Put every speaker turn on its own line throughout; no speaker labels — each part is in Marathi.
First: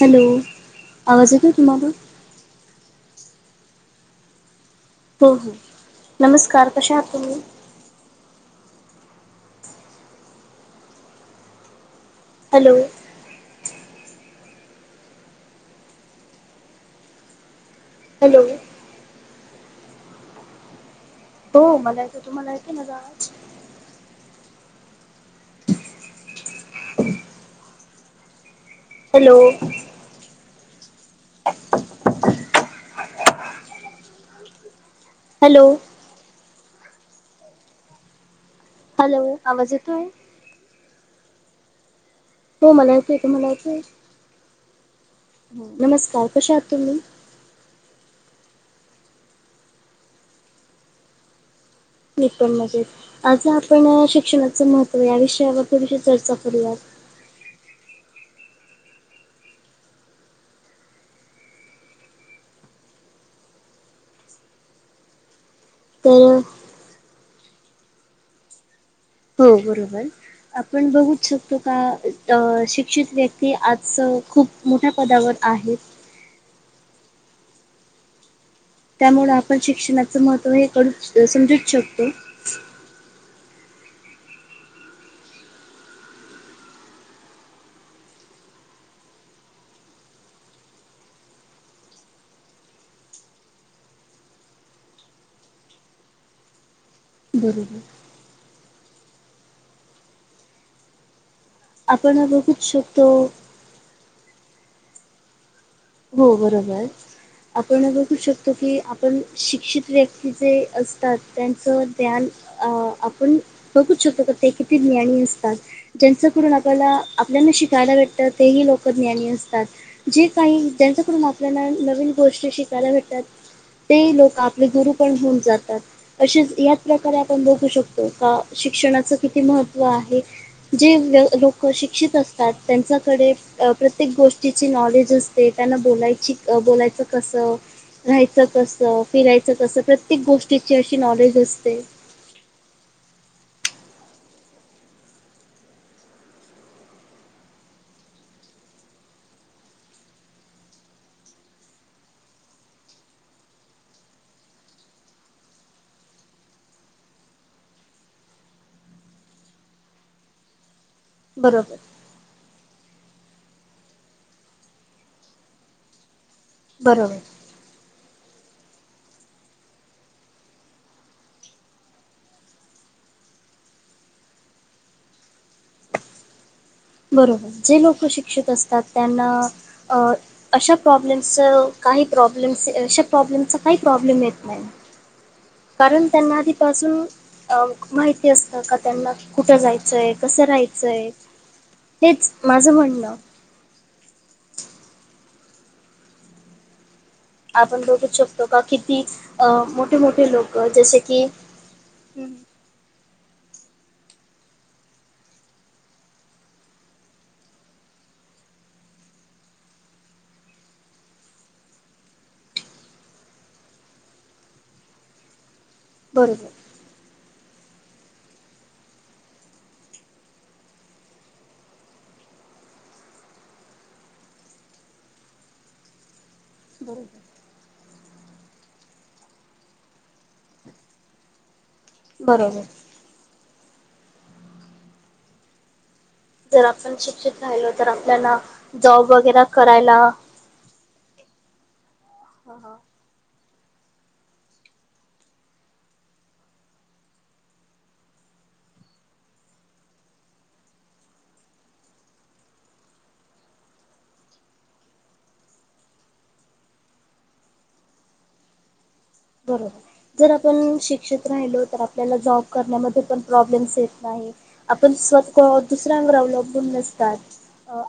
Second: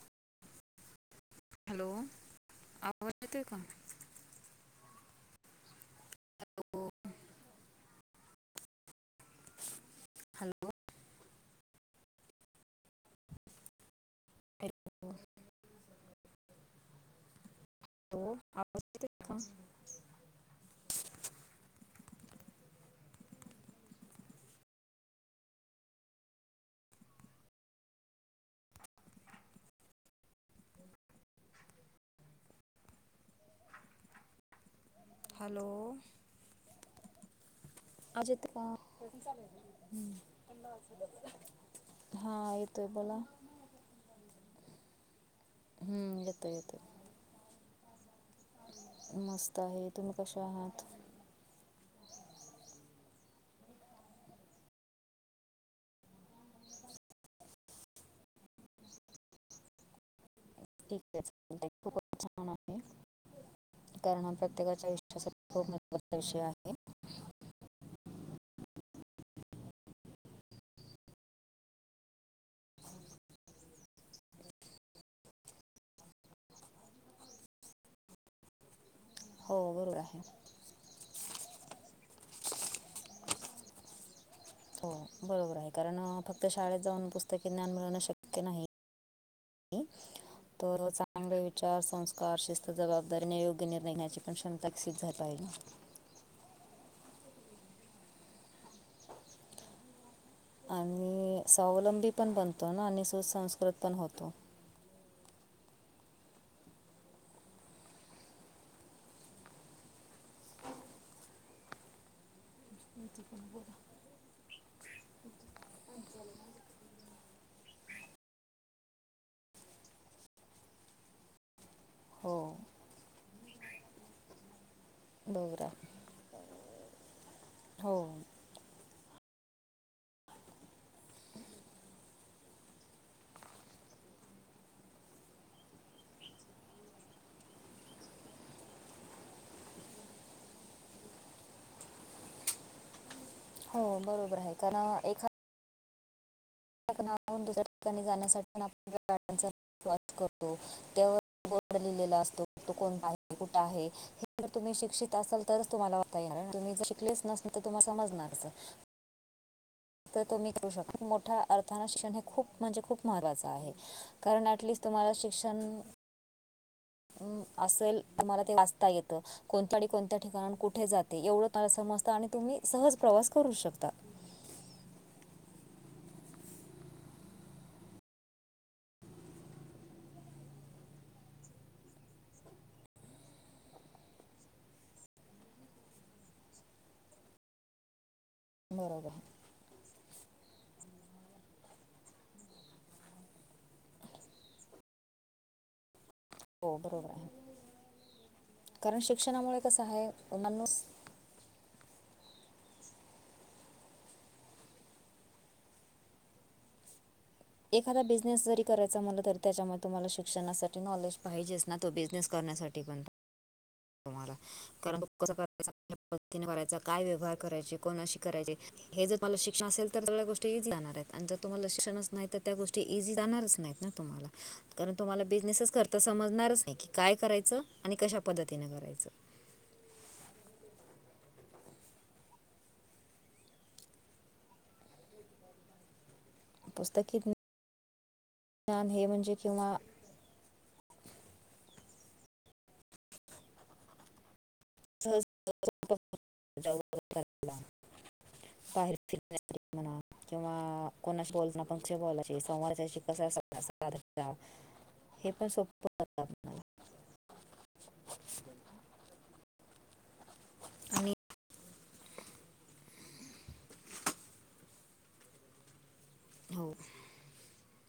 हॅलो आवाज येतोय तुम्हाला
हॅलो आवाज येतो का?
हो हो
हॅलो
नमस्कार कशा आहात तुम्ही?
हॅलो
हॅलो
हॅलो
हॅलो
ह [unintelligible]
हो मला येतो तुम्हाला येतो का माझा आवाज? हॅलो ह
हॅलो आवाज येतो का?
हॅलो आवाज येतोय
हां
हो
येतोय
मला
बोला
येतो तुम्हाला येतो?
हम्म
नमस्कार कसे
येतोय
आहात
येतोय
तुम्ही?
मस्त आहे तुम्ही कशा आहात?
मी पण मजेत आज आपण शिक्षणाच महत्त्व या विषयावर थोडीशी चर्चा करूयात.
ठिक आहे चालेल. [unintelligible] कारण हा प्रत्येकाच्या आयुष्यासाठी खूप महत्त्वाचा
तर
विषय आहे.
हो बरोबर आपण बघूच शकतो का अ शिक्षित व्यक्ती आज खूप मोठ्या पदावर आहेत. त्यामुळं आपण
हो बरोबर
शिक्षणाचं
आहे
महत्त्व हे समजूच शकतो.
हो बरोबर आहे कारण फक्त शाळेत जाऊन पुस्तकी ज्ञान मिळणं शक्य नाही. [unintelligible] तर चांगले विचार, संस्कार, शिस्त जबाबदारीने योग्य निर्णय घेण्याची पण क्षमता विकसित झाली पाहिजे ना
बरोबर
आणि स्वावलंबी
आपण
पण
बघूच
बनतो ना आणि
शकतो
सुसंस्कृत पण होतो.
हो बरोबर आपण बघू शकतो की आपण शिक्षित व्यक्ती जे असतात त्यांचं ज्ञान अ
म् [unintelligible]
आपण बघूच शकतो का ते किती ज्ञानी असतात. ज्यांच्याकडून आपल्याला आपल्याना शिकायला भेटतं तेही लोक ज्ञानी असतात. जे काही ज्याच्याकडे आपल्याला नवीन
हो
गोष्टी शिकायला भेटतात ते लोक आपले गुरु पण होऊन
बरोबर
जातात.
आहे
असेच याच प्रकारे आपण बघू
हो
शकतो का शिक्षणाचं किती महत्त्व आहे. जे लोक शिक्षित असतात त्यांच्याकडे प्रत्येक गोष्टीचे नॉलेज असत. ते त्यांना बोलायची बोलायचं कसं राहायचं कसं, फिरायचं कसं प्रत्येक गोष्टीची अशी नॉलेज असते.
हो बरोबर आहे कारण एखा ठिकाणाहून दुसऱ्या ठिकाणी जाण्यासाठी आपण गाड्याचा फे वॉश करतो. त्यावर बोर्ड लिहिलेला असतो तो कोणता आहे कुठं आहे. हे जर तुम्ही शिक्षित असाल तरच तुम्हाला वाचता येणार तुम्ही जर शिकलेच नसेल तर तुम्हाला समजणार कसं. तर तुम्ही करू शकता मोठ्या
बरोबर
अर्थानने शिक्षण हे खूप म्हणजे खूप महत्त्वाचं आहे. कारण ॲटलिस्ट तुम्हाला शिक्षण
बरोबर
म् असेल तुम्हाला ते वाचता येतं कोणत्या आणि कोणत्या ठिकाणाहून कुठे जाते एवढं मला समजतं आणि तुम्ही सहज प्रवास करू शकता.
बरोबर जे लोक शिक्षित असतात त्यांना अ अशा प्रॉब्लेम्सचा काही प्रॉब्लेम्स अशा प्रॉब्लेम्सचा काही प्रॉब्लेम येत नाही. कारण त्यांना आधीपासून अ माहिती असतं का
बरोबर
त्यांना
आहे.
कुठं जायचंय कसं राहायचंय हेच माझं म्हणणं
हो बरोबर आहे.
आपण बघूच शकतो का
कारण
किती अ
शिक्षणामुळे कसं
मोठे मोठे
आहे
लोक
माणूस
जसे की
एखादा बिझनेस जरी करायचा म्हटलं तरी त्याच्यामध्ये तुम्हाला शिक्षणासाठी नॉलेज पाहिजेच ना तो बिझनेस करण्यासाठी पण तुम्हाला कारण कसं करायच पद्धतीने
बरोबर
करायचा काय व्यवहार करायचे कोणाशी करायचे हे जर तुम्हाला शिक्षण असेल तर सगळ्या गोष्टी इझी जाणार आहेत आणि जर तुम्हाला शिक्षणच नाही तर त्या गोष्टी इझी जाणारच नाहीत ना. तुम्हाला कारण तुम्हाला बिझनेसच करता समजणारच की काय
बरोबर
करायचं आणि कशा पद्धतीन करायचं.
बरोबर जर आपण
पुस्तकी
शिक्षित राहिलो तर, आपल्याला
ज्ञान हे
जॉब
म्हणजे
वगेरा
किंवा
करायला हा हा.
स [unintelligible] बाहेर फिरण्यासाठी म्हंना. किंवा कोणाशी बोल ना पण बोलायचे समोरच्याशी कसा संवाद साधायचा? हे पण सोप वाटतं आपल्याला [unintelligible]
बरोबर, जर आपण
आणि
शिक्षित राहिलो तर, आप त्यांना जॉब करण्यामध्ये पण प्रॉब्लेमस येत नाहीत. आपण सतत दुसऱ्यावर अवलं लंबून
हो
नसतात.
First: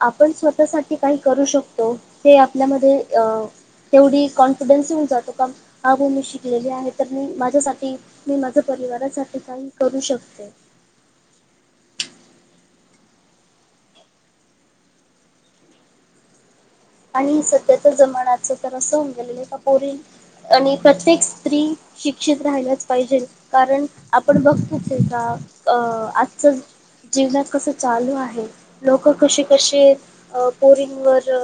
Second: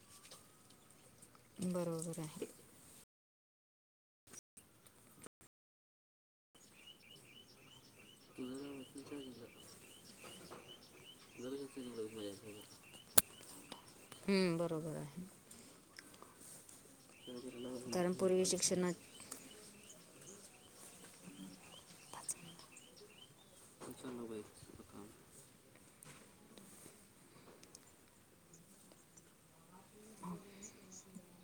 आपण स्वतः काही करू शकतो
बरोबर
हे
आहे
आपल्यामध्ये अ तेवढी कॉन्फिडन्स येऊन जातो का? हा [unintelligible] शिकलेली आहे, तर मी माझ्यासाठी, मी माझ्या परिवारासाठी काही करू शकते.
[unintelligible] हूम बरोबर हाय.
आणि सध्या तर जमानाचं तर आसं होऊन गेलेलय पा पोरी आणि प्रत्येक स्त्री शिक्षित राहायलाच पाहिजे. कारण आपण बघतोच हाय का अ आजच जीवनात कस चालू आहे? लोक कशी कशी पोरिंवर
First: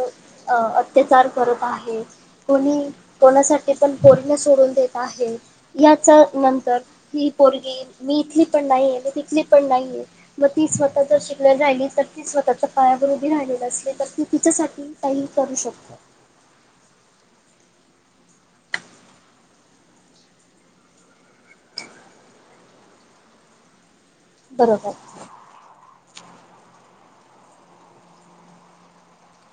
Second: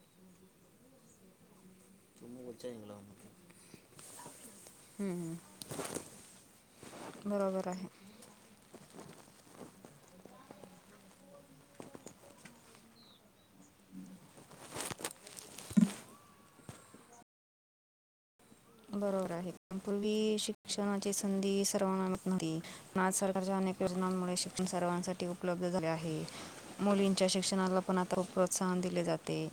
अ अत्याचार करत आहेत. कोणी कोणासाठी पण, पोरीला सोडून देत आहे, याच्या नंतर ही
बरोबर
पोरगी,
आहे
मी इथली पण नाहीये, मी तिथली पण नाहीये. मग ती स्वतः जर शिकल्या राहिली तर, ती स्वतःच्या पायावर उभी राहिलेली असली, तर ती तिच्यासाठी काहीही करू शकते.
बरोबर आहे. पूर्वी शिक्षणाची संधी सर्वांना नव्हती. आज सरकारच्या अनेक योजनांमुळे शिक्षण
बरोबर
सर्वांसाठी उपलब्ध झाले आहे. मुलींच्या शिक्षणाला पण आता प्रोत्साहन दिले जाते.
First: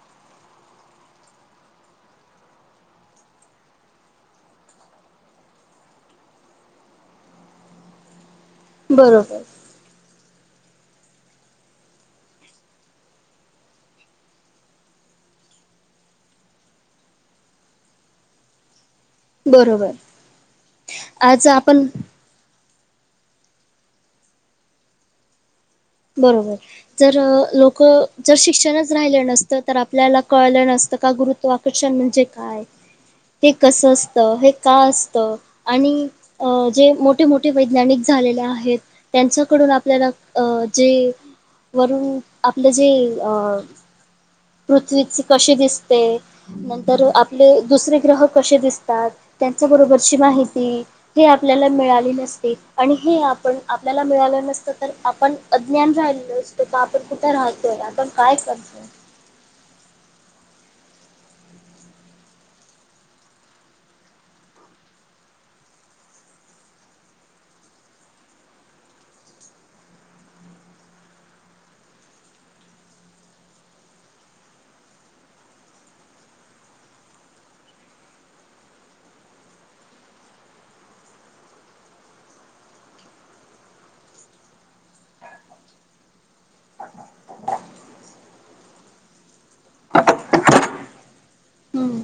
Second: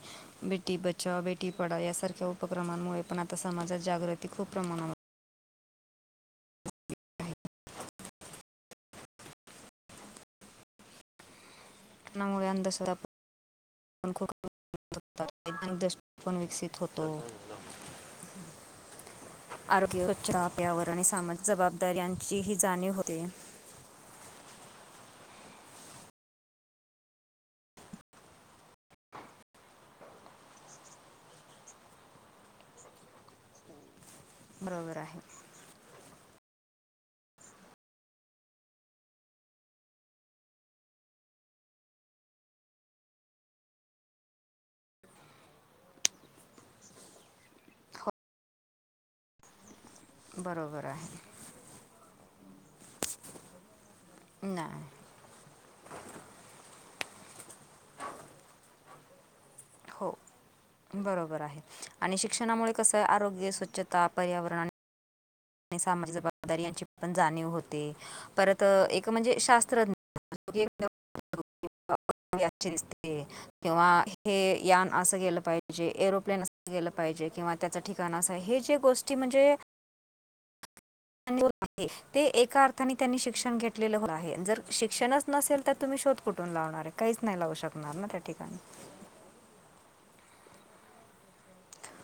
बेटी बचाव, बेटी पढाव यासारख्या उपक्रमांमुळे पण, आता समाजात जागृती खूप प्रमाणावर
बरोबर.
[unintelligible] खूप वैिक [unintelligible] दष्टी पण विकसित होतोय.
[inaudible] बरोबर
आरोग्य, स्वच्छ पर्यावरण आणि सामाजिक
आज आपण
जबाबदारी यांची ही जाणीव होते.
बरोबर. जर अ लोक जर शिक्षणच राहिलं नसतं तर, आपल्याला कळलं नसतं का गुरूत्वा कर्षण म्हणजे काय? हे कस असत? हे का
बरोबर
असत?
आहे
आणि अ जे मोठे, मोठे वैज्ञानिक झालेले आहेत त्यांच्याकडून आपल्याला अ जे वरून आपलं जे अ पृथ्वीच कसे दिसते? नंतर आपले दुसरे
हो
ग्रह कसे दिसतात? त्याच्याबरोबरची माहिती
बरोबर आहे
ते आपल्याला मिळाली नसते आणि हे आपण आपल्याला मिळालं नसतं तर
नाही
आपण अज्ञान राहिलो असतो, का आपण कुठे राहतोय? आपण काय करतोय?
हो बरोबर आहे आणि शिक्षणामुळे कस आरोग्य, स्वचछता, पर्यावरण आणि सामाजिक जबाबदारी यांची पण जाणीव होते, परत अ एक म्हणजे शास्त्रज्ञ [unintelligible] दिसते. किंवा हे यान असं गेलं पाहिजे, एरोप्लेन असं गेलं पाहिजे किंवा त्याचा ठिकाणा असा आहे हे जे गोष्टी म्हणजे [inaudible] ते एका अर्थाने त्यांनी शिक्षण घेतलेलं आहे जर शिक्षणच नसेल तर तुम्ही शोध कुठून लावणार आहे काहीच नाही लावु शकणार ना त्या ठिकाणी
हम्म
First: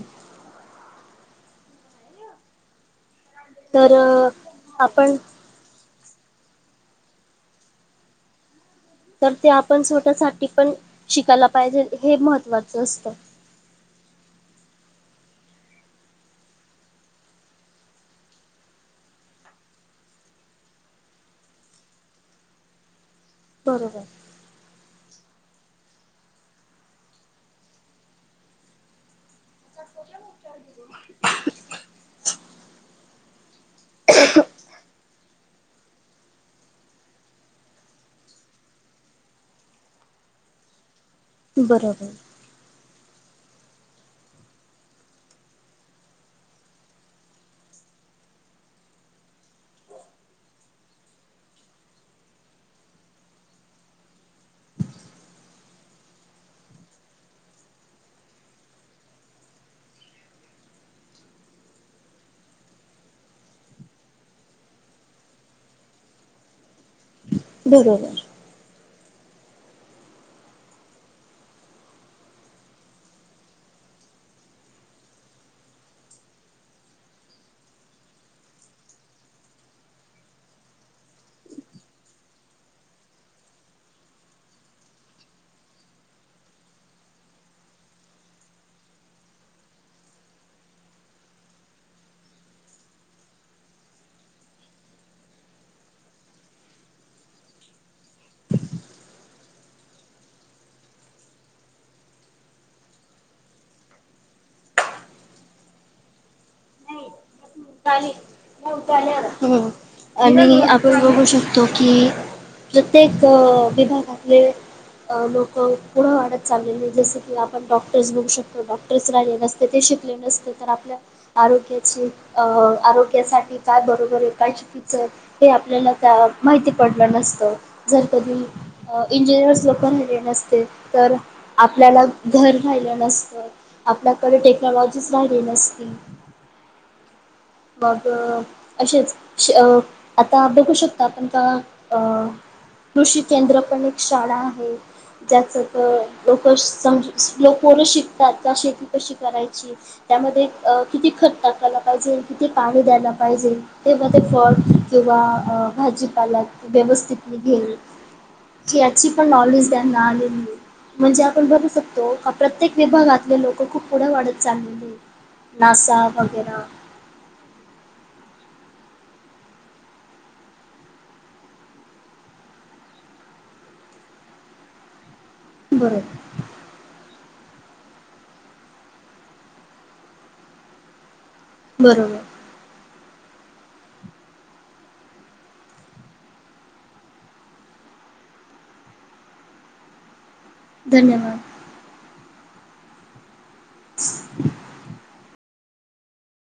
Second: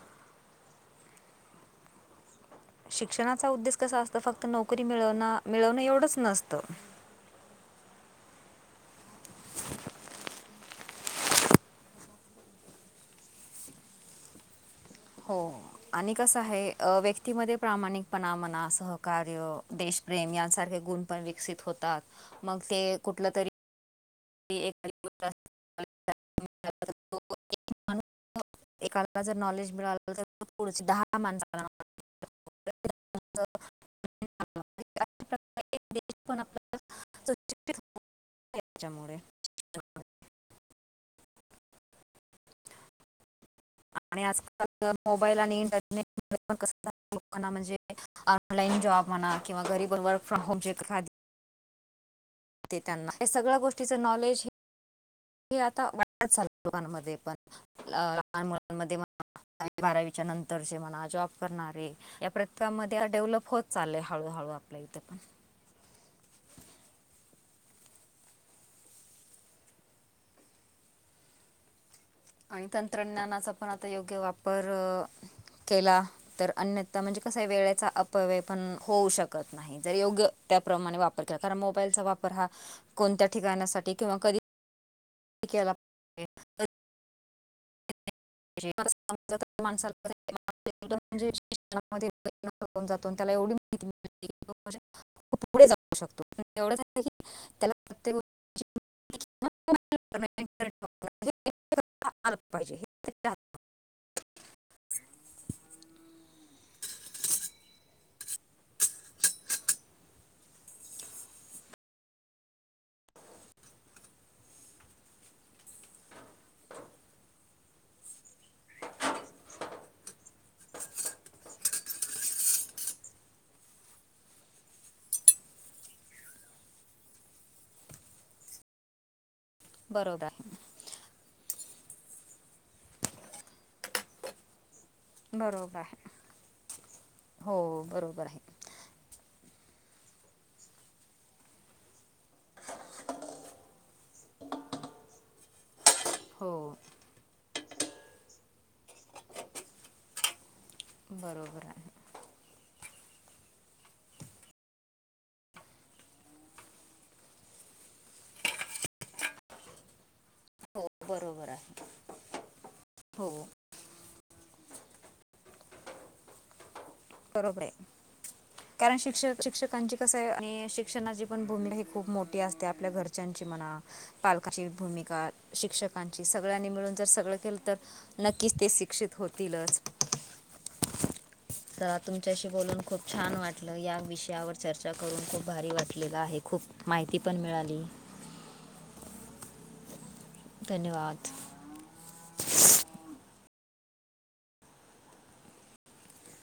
शिक्षणाचा उद्देश कसा
तर
असतं फक्त नोकरी
आपण
मिळवणं मिळवणं एवढंच नसतं
तर ते आपण स्वतःसाठी पण शिकायला पाहिजे हे महत्वाचं असतं
हो आणि कसं हाय अ व्यक्तीमध्ये प्रामाणिकपणा म्हणा सहकार्य देश प्रेम यांसारखे गुण पण विकसित होतात मग ते कुठलं तरी
बरोबर
[inaudible] माणूस एकाला जर नॉलेज मिळालं तर पुढचे दहा माणसाला [inaudible]
[inaudible]
[inaudible] त्याच्यामुळे
बरोबर
आणि आजकाल तर मोबाईल आणि इंटरनेट मुळे पण कसं [inaudible] लोकांना म्हणजे ऑनलाईन जॉब म्हणा किंवा घरी पण वर्क फ्रॉम होम जे घरात ते त्यांना हे सगळ्या गोष्टीचं नॉलेज हे आता वाढत चाललंय मुलांमध्ये पण अ लहान मुलांमध्ये म्हणा दहावी बारावीच्या नंतरचे म्हणा जॉब करणारे या प्रथम मध्ये डेव्हलप होत चाललंय हळूहळू आपल्या इथं पण
बरोबर
आणि तंत्रज्ञानाचा पण आता योग्य वापर केला तर अन्यथा म्हणजे कसं हाय वेळेचा अपव्यय पण होऊ शकत नाही जर योग त्याप्रमाणे वापर केला कारण मोबाईलचा वापर हा कोणत्या ठिकाणासाठी किंवा कधी केला [inaudible] [inaudible] [inaudible] त्याला एवढी [inaudible] तो पुढे जाऊ शकतो एवढंच आहे की त्याला प्रत्येक [inaudible] [inaudible]
[inaudible] आणि आपण बघू शकतो की प्रत्येक विभागातले अ लोकं पुढं वाढत चाललेले जसं की आपण डॉक्टर्स बघू शकतो डॉक्ट तेच राहिले नसते ते शिकले नसते तर आपल्या आरोग्याचे अ आरोग्यासाठी काय बरोबर ए काय चू कीचं आहे हे आपल्याला त्या माहिती पडलं नसतं जर कधी अ इंजिनियर्स लोक
हात-
बनले
बरोबर
नसते
आहे
तर आपल्याला घर राहिलं नसतं आपल्याकडे टेक क्नोलॉजीच राहिली
बरोबर
नसती
आहे हो
मग
बरोबर आहे
अशेच श आता बघू शकता आपण त्या अ कृषी केंद्र पण एक शाळा आहे ज्याचं कळ लोकं
हो
समजू लो पोरं शिकतात का शेती कशी करायची त्यामध्ये अ किती खत
बरोबर
टाकायला
आहे
पाहिजे किती पाणी द्यायला पाहिजे तेव्हा ते फळ किंवा भाजीपाला व्यवस्थित निघेल याची पण नॉलेज त्यांना आलेली ए
हो
म्हणजे आपण
बरोबर
बघू
आहे
शकतो का प्रत्येक
हो
विभागातले लोकं खूप पुढे वाढत चाललेले आहे नासा वगैर.
बरोबर हे. कारण शिक्षक शिक्षकांची कसं आहे आणि शिक्षणाची पण भूमिका ही खूप मोठी असते आपल्या घर. ज्यांची मना पालकाची भूमिका.
बरोबर.
शिक्षकांची सगळ्यांनी मिळून जर सगळं केलं तर नक्कीच ते शिक्षित होतीलच. ज
बरोबर
तुमच्याशी. बोलून खूप छान वाटलं या विषयावर चर्चा करून खूप भारी वाटलेलं आहे खूप. माहिती पण मिळाली.
धन्यवाद.